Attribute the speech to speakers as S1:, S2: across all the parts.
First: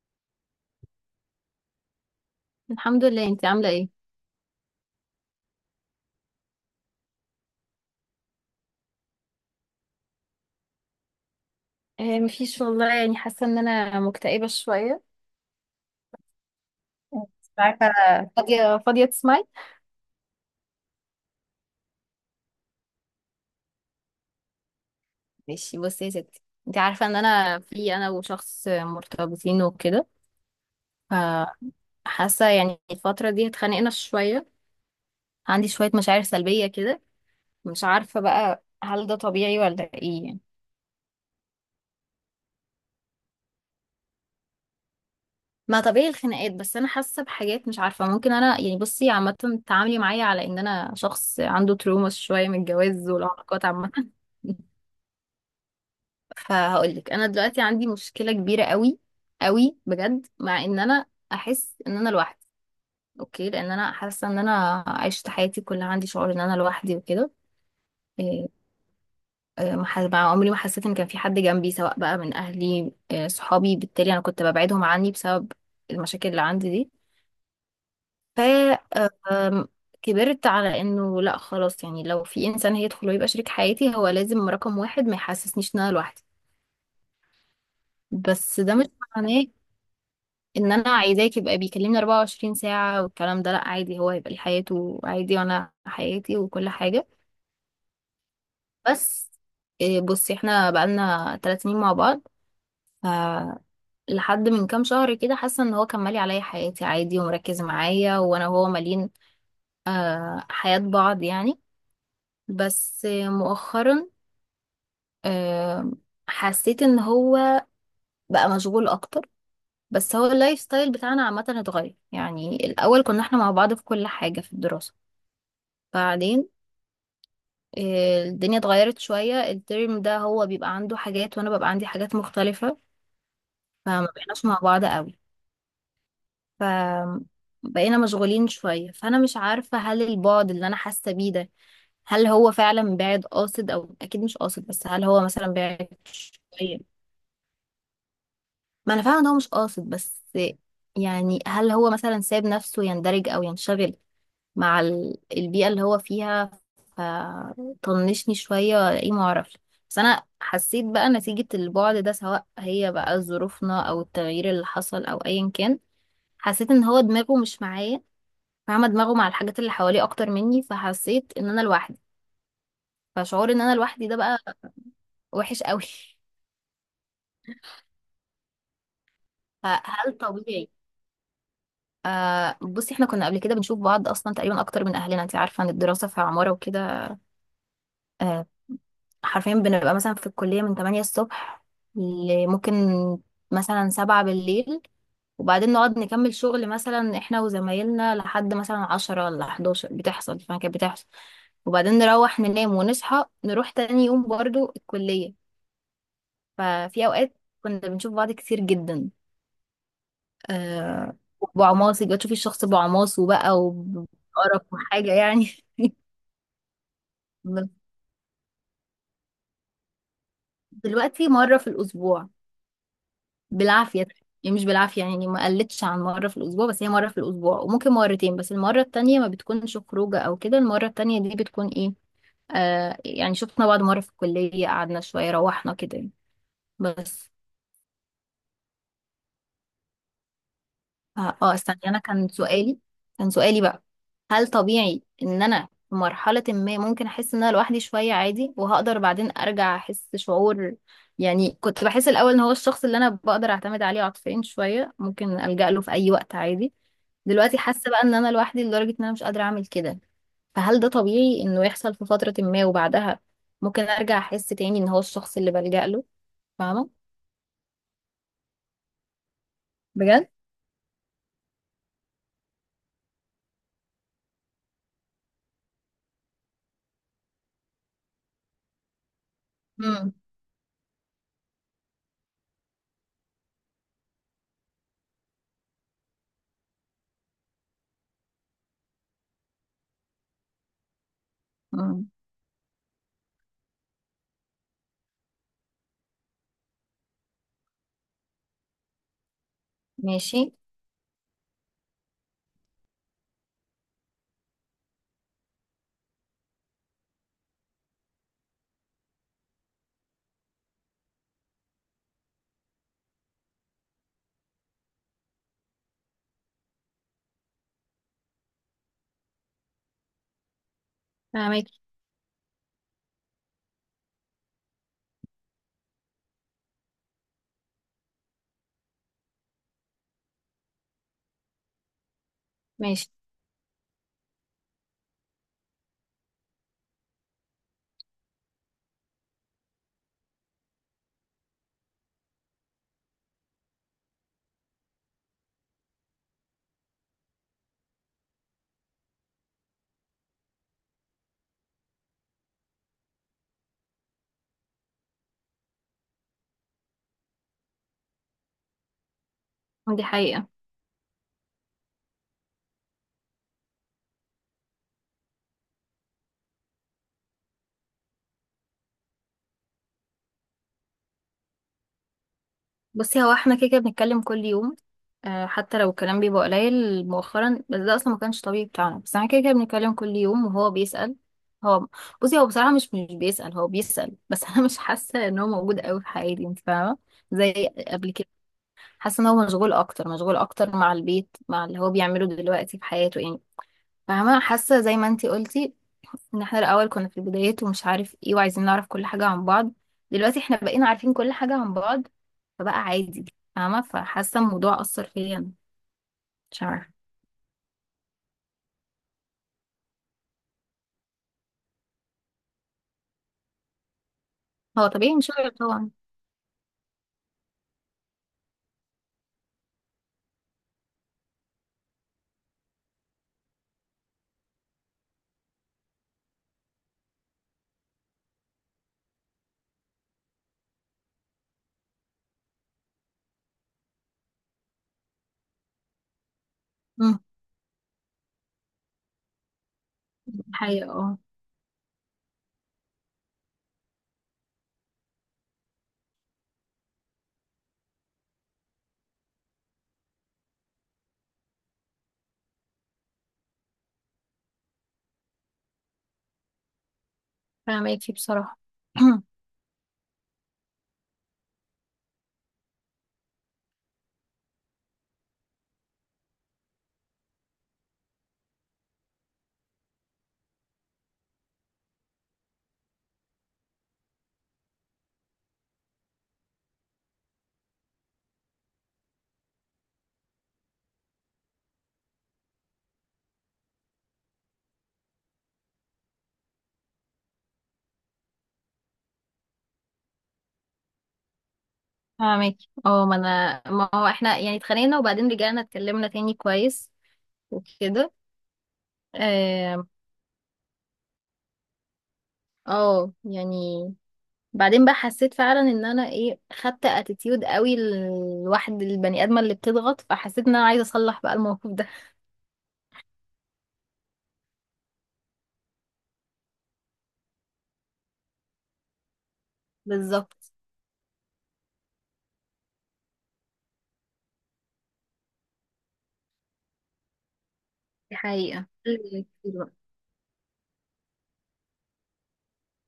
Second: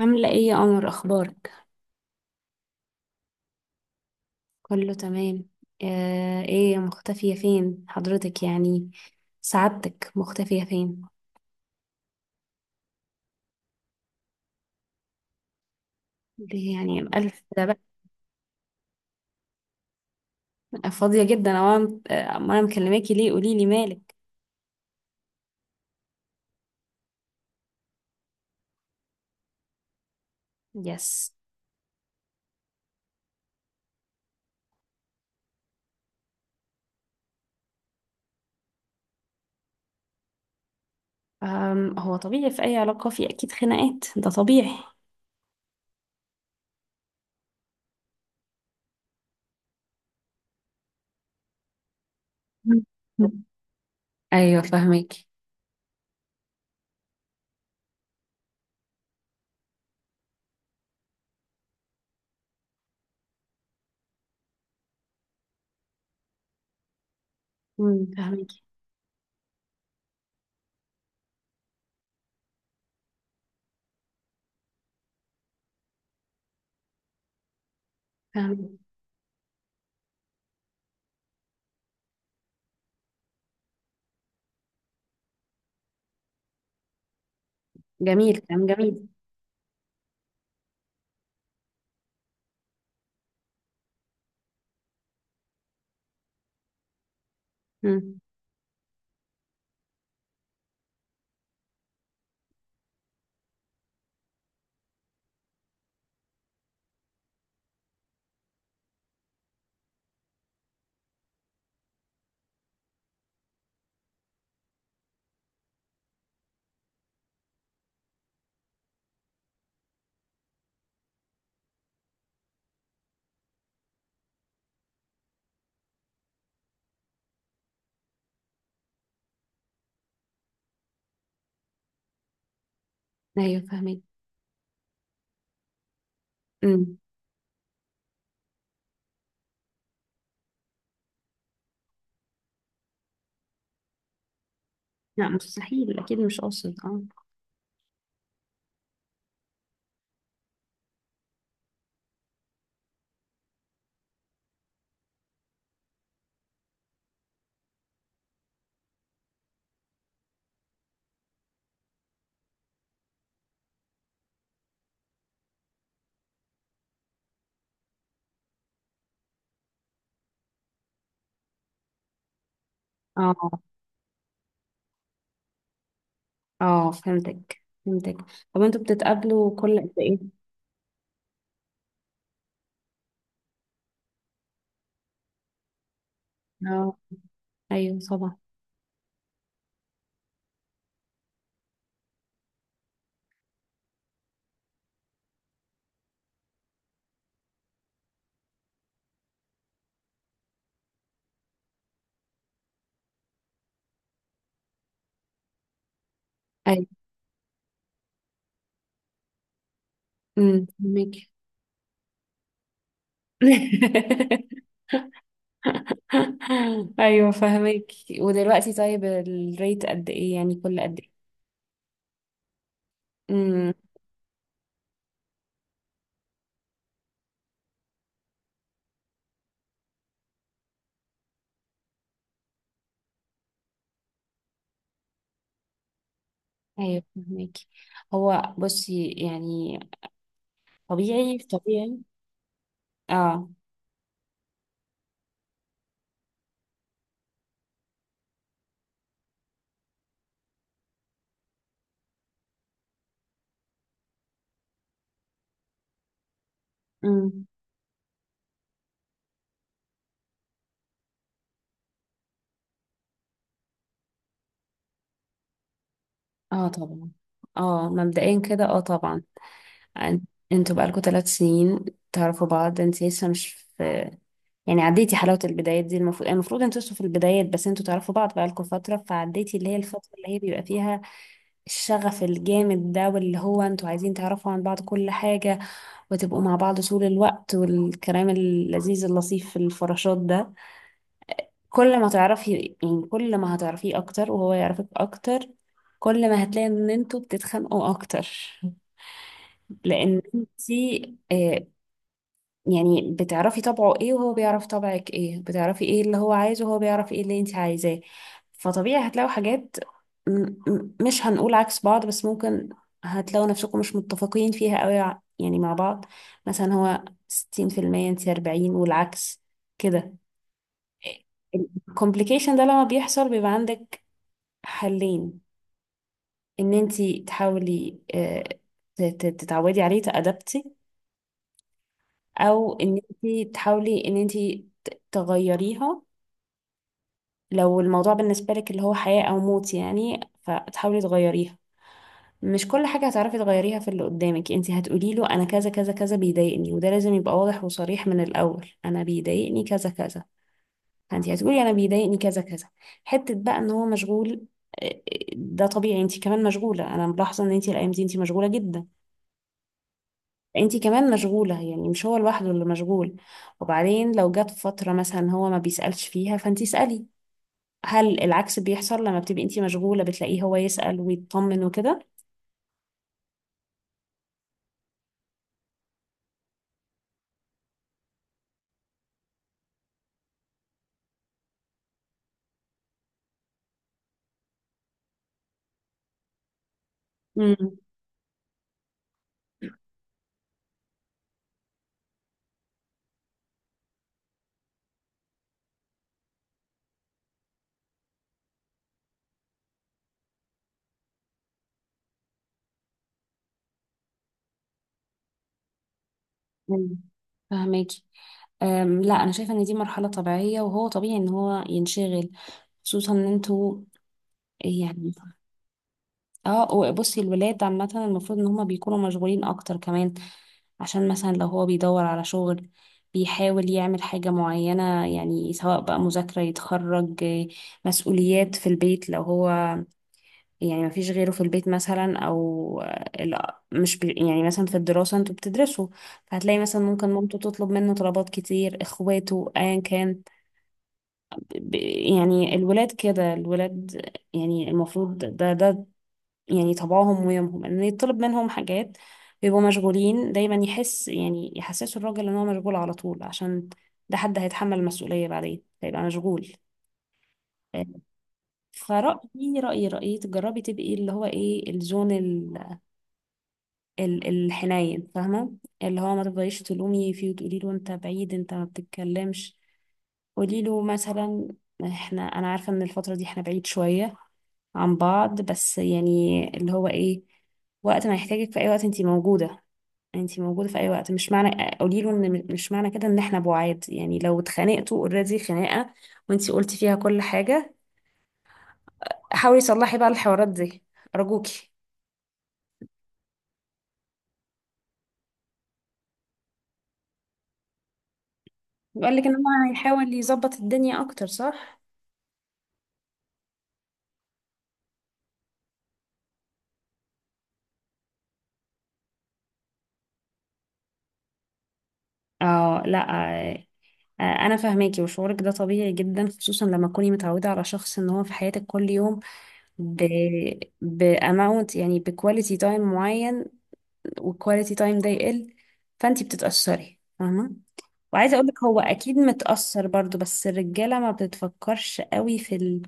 S1: عاملة ايه يا قمر، اخبارك؟
S2: الحمد لله. انت عامله ايه؟
S1: كله تمام. ايه مختفية فين حضرتك؟ يعني سعادتك مختفية فين؟
S2: مفيش والله، يعني حاسه ان انا مكتئبه شويه.
S1: ليه يعني الف
S2: مش
S1: ده بقى؟
S2: عارفه. فاضيه فاضيه تسمعي؟
S1: فاضية جدا، او انا أما أنا مكلماكي، ليه؟ قولي لي مالك.
S2: ماشي بصي يا ستي. انت عارفه ان انا وشخص مرتبطين وكده.
S1: يس.
S2: فحاسه يعني الفتره دي اتخانقنا شويه. عندي شويه مشاعر سلبيه كده. مش عارفه بقى، هل ده طبيعي ولا ايه يعني؟
S1: هو طبيعي، في اي علاقة في اكيد خناقات، ده طبيعي.
S2: ما طبيعي الخناقات، بس انا حاسه بحاجات مش عارفه، ممكن انا يعني، بصي عامه تعاملي معايا على ان انا شخص عنده تروما شويه من الجواز
S1: مم.
S2: والعلاقات عامه.
S1: ايوه فهمك
S2: فهقولك، انا دلوقتي عندي مشكله كبيره قوي قوي بجد، مع ان انا احس ان انا لوحدي. اوكي، لان انا حاسه ان انا عشت حياتي كلها عندي شعور ان انا لوحدي وكده. إيه،
S1: فهمك
S2: إيه، ما ح- مع عمري ما حسيت ان كان في حد جنبي، سواء بقى من اهلي صحابي. بالتالي انا كنت ببعدهم عني بسبب المشاكل اللي عندي دي. ف
S1: فهمك.
S2: آه، أم، كبرت على انه لا خلاص، يعني لو في انسان هيدخل ويبقى شريك حياتي هو لازم رقم واحد ما يحسسنيش ان انا لوحدي.
S1: جميل،
S2: بس
S1: كلام
S2: ده مش
S1: جميل.
S2: معناه ان انا عايزاك يبقى بيكلمني 24 ساعة والكلام ده، لا عادي، هو هيبقى ليه حياته عادي وانا حياتي وكل حاجة.
S1: مم.
S2: بس بصي، احنا بقالنا 3 سنين مع بعض. ف لحد من كام شهر كده حاسة ان هو كان مالي عليا حياتي عادي ومركز معايا، وانا وهو مالين حياة بعض يعني. بس مؤخرا آه، حسيت ان هو بقى مشغول اكتر. بس هو اللايف ستايل بتاعنا عامة اتغير، يعني الأول كنا احنا مع بعض في كل حاجة في الدراسة. بعدين الدنيا اتغيرت شوية، الترم ده هو بيبقى عنده حاجات وانا ببقى عندي حاجات مختلفة.
S1: ايوه فهمك.
S2: فما بقيناش مع بعض قوي، ف
S1: مم.
S2: بقينا مشغولين شوية. فانا مش عارفة، هل البعد اللي انا حاسة بيه ده، هل هو فعلا بعد قاصد، او اكيد مش قاصد بس هل هو
S1: لا،
S2: مثلا بعد
S1: مستحيل، اكيد مش قاصد.
S2: شوية؟
S1: اه
S2: ما انا فاهمة ان هو مش قاصد، بس يعني هل هو مثلا ساب نفسه يندرج او ينشغل مع البيئة اللي هو فيها، فطنشني شوية ولا ايه معرفش. بس انا حسيت بقى، نتيجة البعد ده سواء هي بقى ظروفنا او التغيير اللي حصل او ايا كان، حسيت ان هو دماغه مش معايا. فاهمة؟ دماغه مع الحاجات اللي حواليه اكتر مني، فحسيت ان انا لوحدي. فشعور
S1: اه
S2: ان انا لوحدي ده بقى وحش قوي.
S1: اه، فهمتك فهمتك. طب انتوا بتتقابلوا كل قد
S2: فهل
S1: ايه؟
S2: طبيعي؟ بصي، احنا كنا قبل كده بنشوف بعض اصلا تقريبا اكتر من اهلنا. انت عارفة ان الدراسة في عمارة
S1: اه،
S2: وكده.
S1: ايوه طبعا.
S2: آه، حرفيا بنبقى مثلا في الكلية من 8 الصبح ممكن مثلا 7 بالليل، وبعدين نقعد نكمل شغل مثلا احنا وزمايلنا لحد مثلا 10 ولا 11 بتحصل فما كانت بتحصل. وبعدين نروح ننام ونصحى نروح تاني يوم برضو الكلية.
S1: ايوه.
S2: ففي أوقات كنا بنشوف بعض كتير جدا.
S1: امم،
S2: آه
S1: فهماكي.
S2: بعماصي بقى، تشوفي الشخص بعماصه بقى، وبقرف وحاجة يعني.
S1: ايوه فهماكي. ودلوقتي طيب الريت قد ايه، يعني كل قد ايه؟
S2: دلوقتي مرة في الأسبوع.
S1: امم.
S2: بالعافية. يعني مش بالعافية، يعني ما قلتش عن مرة في الأسبوع، بس هي مرة في الأسبوع وممكن مرتين، بس المرة التانية ما بتكونش خروجة أو كده، المرة التانية دي بتكون إيه آه يعني شفنا بعض مرة في الكلية، قعدنا شوية روحنا كده يعني.
S1: ايوه
S2: بس
S1: فهماكي. هو بصي يعني، طبيعي
S2: استني،
S1: طبيعي.
S2: انا كان
S1: اه.
S2: سؤالي بقى، هل طبيعي ان انا في مرحلة ما ممكن احس ان انا لوحدي شوية عادي، وهقدر بعدين ارجع احس شعور؟ يعني كنت بحس الاول ان هو الشخص اللي انا بقدر اعتمد عليه عاطفيا شوية، ممكن الجأ له في اي وقت عادي.
S1: امم.
S2: دلوقتي حاسة بقى ان انا لوحدي لدرجة ان انا مش قادرة اعمل كده. فهل ده طبيعي انه يحصل في فترة ما وبعدها ممكن ارجع احس تاني ان هو الشخص اللي بلجأ له؟
S1: اه
S2: فاهمة؟
S1: طبعا. اه مبدئيا كده، اه طبعا. أن-
S2: بجد.
S1: انتوا بقالكوا ثلاث سنين تعرفوا بعض، انت لسه مش في، يعني عديتي حلاوة البدايات دي. المفروض المفروض انتوا لسه في البدايات، بس انتوا تعرفوا بعض بقالكوا فترة، فعديتي اللي هي الفترة
S2: امم
S1: اللي هي بيبقى فيها الشغف الجامد ده، واللي هو انتوا عايزين تعرفوا عن بعض كل حاجة وتبقوا مع بعض طول الوقت والكلام اللذيذ اللطيف في الفراشات ده. كل ما تعرفي، يعني كل ما هتعرفيه اكتر وهو يعرفك اكتر، كل ما هتلاقي ان انتوا بتتخانقوا اكتر. لان
S2: ماشي،
S1: انتي آه، يعني بتعرفي طبعه ايه وهو بيعرف طبعك ايه، بتعرفي ايه اللي هو عايزه وهو بيعرف ايه اللي انت عايزاه. فطبيعي هتلاقوا حاجات، مش هنقول عكس بعض، بس ممكن هتلاقوا نفسكم مش متفقين فيها قوي يعني مع بعض. مثلا هو 60%، انت 40 والعكس، كده.
S2: فاهمك.
S1: الكومبليكيشن ده لما بيحصل بيبقى عندك حلين: ان انت تحاولي تتعودي عليه، تأدبتي، او ان
S2: ماشي.
S1: انت تحاولي ان انت تغيريها. لو الموضوع بالنسبة لك اللي هو حياة أو موت يعني، فتحاولي تغيريها. مش كل حاجة هتعرفي تغيريها في اللي قدامك. انت هتقولي له أنا كذا كذا كذا بيضايقني، وده لازم يبقى واضح وصريح من الأول. أنا بيضايقني كذا كذا، فانت هتقولي أنا بيضايقني كذا كذا. حتة بقى إن هو مشغول، اه، آه، ده طبيعي، انت كمان مشغولة. أنا ملاحظة إن انت الأيام دي انت مشغولة جدا،
S2: دي حقيقة.
S1: انت كمان مشغولة، يعني مش هو لوحده اللي مشغول. وبعدين لو جت فترة مثلا هو ما بيسألش فيها، فانت اسألي. هل العكس بيحصل لما بتبقي انتي مشغولة بتلاقيه هو يسأل ويطمن وكده؟
S2: بصي، هو احنا كده كده بنتكلم كل يوم. حتى لو الكلام بيبقى قليل مؤخرا، بس ده اصلا ما كانش طبيعي بتاعنا، بس احنا كده كده بنتكلم كل يوم وهو بيسأل. هو بصي، هو بصراحة مش بيسأل، هو بيسأل بس انا مش حاسة ان هو موجود قوي في حياتي، انت فاهمة؟ زي
S1: امم.
S2: قبل كده. حاسة ان هو مشغول اكتر، مشغول اكتر مع البيت، مع اللي هو بيعمله دلوقتي في حياته يعني. فاهمة؟ حاسة زي ما انتي قلتي، ان احنا الاول كنا في البدايات ومش عارف ايه وعايزين نعرف كل حاجة عن بعض. دلوقتي احنا بقينا عارفين كل حاجة عن بعض، فبقى عادي. فاهمة؟ فحاسة الموضوع أثر فيا أنا. مش عارفة.
S1: أمم. فهماكي. لا، انا شايفة ان دي مرحلة طبيعية، وهو طبيعي ان هو ينشغل، خصوصا ان انتوا
S2: هو
S1: يعني.
S2: طبيعي انشغل طبعا.
S1: اه، وبصي الولاد عامة المفروض ان هما بيكونوا مشغولين اكتر كمان. عشان مثلا لو هو بيدور على شغل، بيحاول يعمل حاجة معينة، يعني سواء بقى مذاكرة، يتخرج، مسؤوليات في البيت لو هو يعني ما فيش غيره في البيت مثلا، او ال- مش بي يعني، مثلا في الدراسة انتوا بتدرسوا، فهتلاقي مثلا ممكن
S2: امم.
S1: مامته تطلب منه طلبات كتير، اخواته، ايا كان.
S2: حقيقة، اه.
S1: ب- يعني الولاد كده، الولاد يعني المفروض ده ده يعني طبعهم ويومهم ان يطلب منهم حاجات. بيبقوا مشغولين دايما، يحس يعني يحسسوا الراجل ان هو مشغول على طول، عشان ده حد هيتحمل المسؤولية بعدين هيبقى مشغول.
S2: فاهماكي بصراحة.
S1: فرأيي رأيي رأيي، تجربي تبقي اللي هو ايه، الزون، الحنين، فاهمة؟ اللي هو ما تفضليش تلومي فيه وتقولي له انت بعيد، انت ما بتتكلمش. قولي له مثلا، احنا، انا عارفة ان الفترة دي احنا بعيد شوية عن بعض، بس يعني اللي هو ايه، وقت ما يحتاجك في اي وقت انتي موجودة، انتي موجودة في اي وقت. مش معنى قولي له ان مش معنى كده ان احنا بعاد. يعني لو اتخانقتوا اوريدي خناقة وانتي قلتي فيها كل حاجة، حاولي تصلحي بقى الحوارات دي، ارجوكي.
S2: فاهماكي. اه، ما انا، ما هو احنا يعني اتخانقنا وبعدين رجعنا اتكلمنا تاني كويس وكده.
S1: بيقول لك ان هو
S2: اه،
S1: هيحاول يظبط الدنيا اكتر، صح؟
S2: يعني بعدين بقى حسيت فعلا ان انا خدت اتيتيود قوي، الواحد البني ادمه اللي بتضغط، فحسيت ان انا عايزه اصلح بقى الموقف ده.
S1: اه، لا انا فاهماكي، وشعورك ده طبيعي جدا، خصوصا لما تكوني متعوده على شخص ان هو في حياتك كل يوم، ب
S2: بالظبط.
S1: باماونت، يعني بكواليتي تايم معين، والكواليتي تايم ده يقل، فانتي بتتاثري، فاهمه.
S2: دي
S1: وعايزه اقول لك
S2: حقيقه
S1: هو اكيد
S2: اللي كتير بقى.
S1: متاثر برضو، بس الرجاله ما بتفكرش قوي في ال...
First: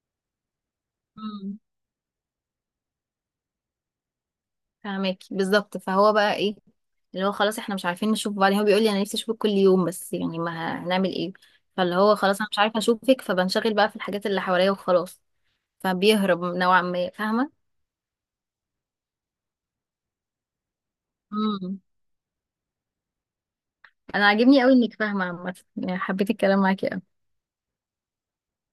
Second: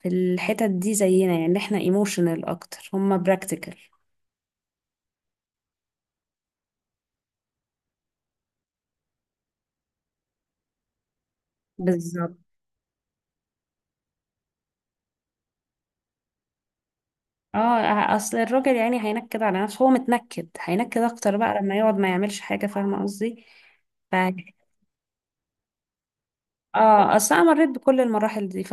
S1: في الحتت دي زينا، يعني
S2: امم،
S1: احنا ايموشنال اكتر، هما براكتيكال.
S2: فهماكي. بالظبط، فهو بقى اللي هو خلاص احنا مش عارفين نشوف بعض. هو بيقول لي انا نفسي اشوفك كل يوم، بس يعني ما هنعمل ايه. فاللي هو
S1: بالظبط.
S2: خلاص انا مش عارفه اشوفك، فبنشغل بقى في الحاجات اللي حواليا وخلاص. فبيهرب نوعا ما، فاهمه؟
S1: اه، اصل الراجل يعني هينكد على نفسه، هو متنكد، هينكد اكتر بقى لما
S2: امم.
S1: يقعد ما يعملش حاجة، فاهمة قصدي؟ ف
S2: انا عاجبني قوي انك فاهمه عامه، يعني حبيت الكلام معاكي قوي.
S1: اه، اصل انا مريت بكل المراحل دي،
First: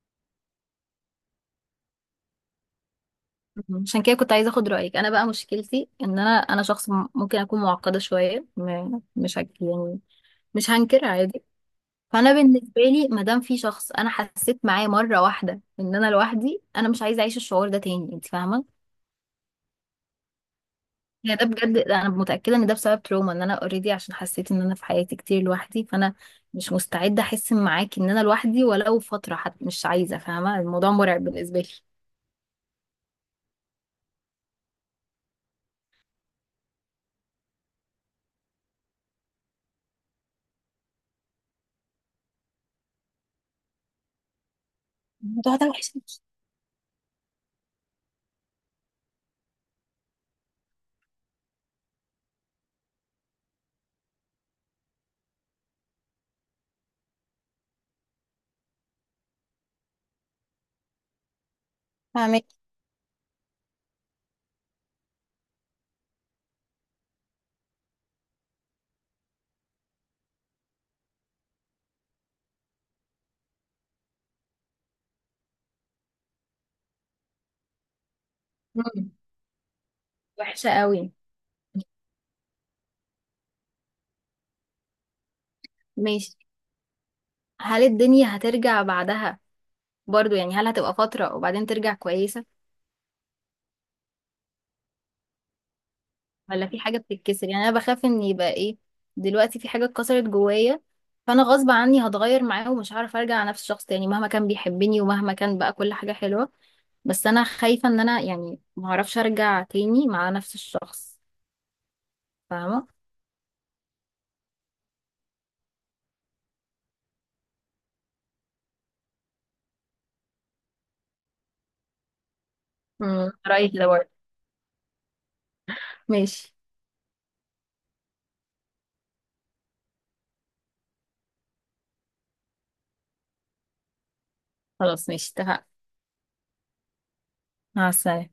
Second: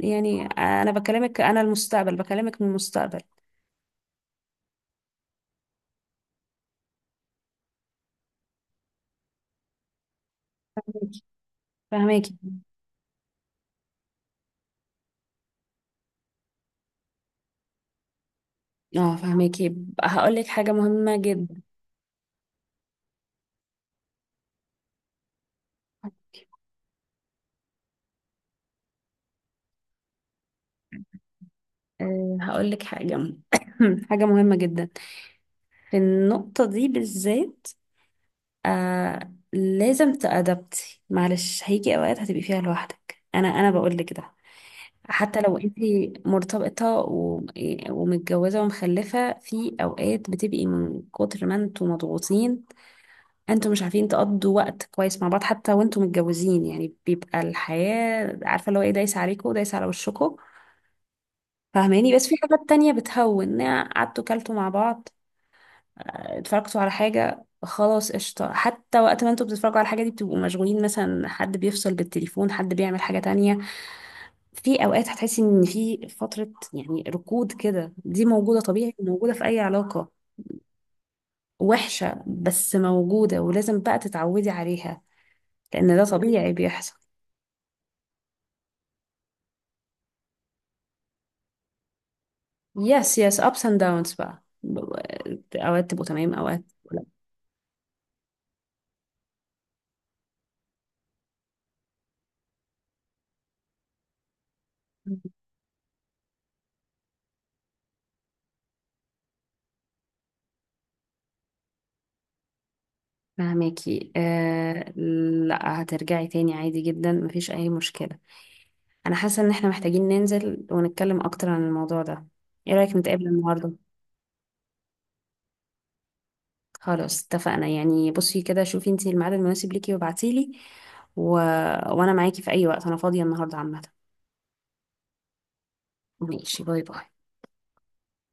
S1: يعني انا بكلمك، انا المستقبل، بكلمك من المستقبل.
S2: مم. عشان كده كنت عايزه اخد رايك. انا بقى مشكلتي ان انا شخص، ممكن اكون معقده شويه، مش هك يعني. مش هنكر
S1: فهماكي
S2: عادي. فانا
S1: فهماكي.
S2: بالنسبه لي، ما دام في شخص انا حسيت معاه مره واحده ان انا لوحدي، انا مش عايزه اعيش الشعور ده تاني، انت فاهمه؟
S1: اه فهماكي. هقول لك حاجة مهمة
S2: يعني ده
S1: جدا.
S2: بجد، انا متاكده ان ده بسبب تروما، ان انا اوريدي، عشان حسيت ان انا في حياتي كتير لوحدي، فانا مش مستعده احس معاكي ان انا لوحدي ولو فتره حتى، مش عايزه، فاهمه؟ الموضوع مرعب بالنسبه لي.
S1: أه هقول لك حاجة حاجة مهمة جدا في النقطة دي بالذات. آه لازم تأدبتي، معلش، هيجي اوقات هتبقي فيها لوحدك. انا انا بقول لك ده، حتى
S2: الموضوع
S1: لو
S2: ده
S1: انت
S2: وحش أوي.
S1: مرتبطة ومتجوزة ومخلفة، في اوقات بتبقي من كتر ما انتوا مضغوطين انتوا مش عارفين تقضوا وقت كويس مع بعض. حتى وانتوا متجوزين يعني بيبقى الحياة عارفة اللي هو ايه، دايسة عليكوا ودايسة على وشكوا، فاهماني؟ بس في
S2: فاهمك.
S1: حاجات تانية بتهون: قعدتوا كلتوا مع بعض، اتفرجتوا على حاجة، خلاص، قشطة. حتى وقت ما انتوا بتتفرجوا على الحاجة دي بتبقوا مشغولين، مثلا حد بيفصل بالتليفون، حد بيعمل حاجة تانية. في أوقات هتحسي إن في فترة يعني ركود كده، دي موجودة، طبيعي،
S2: مم.
S1: موجودة في أي علاقة.
S2: وحشه قوي.
S1: وحشة بس موجودة، ولازم بقى تتعودي عليها، لأن ده
S2: ماشي.
S1: طبيعي بيحصل.
S2: هل الدنيا هترجع بعدها برضو؟ يعني هل هتبقى فترة وبعدين ترجع كويسة،
S1: يس يس، ups and downs بقى، أوقات تبقوا تمام، أوقات.
S2: ولا في حاجة بتتكسر؟ يعني أنا بخاف إن يبقى دلوقتي في حاجة اتكسرت جوايا، فأنا غصب عني هتغير معاه ومش هعرف أرجع على نفس الشخص تاني، مهما كان بيحبني
S1: لا،
S2: ومهما كان بقى كل حاجة حلوة. بس أنا خايفة إن أنا يعني معرفش أرجع تاني مع نفس الشخص. فاهمة؟
S1: فهماكي آه، لا هترجعي تاني عادي جدا، مفيش اي مشكلة. انا حاسة ان احنا محتاجين ننزل ونتكلم اكتر عن الموضوع ده، ايه رأيك نتقابل
S2: امم،
S1: النهاردة؟
S2: رأيك ده برضه. ماشي.
S1: خلاص اتفقنا، يعني بصي كده، شوفي انتي الميعاد المناسب ليكي وابعتيلي، و... وانا معاكي في اي وقت، انا فاضية النهاردة عامة.
S2: خلاص ماشي اتفقنا.
S1: ماشي، باي باي.
S2: مع السلامة.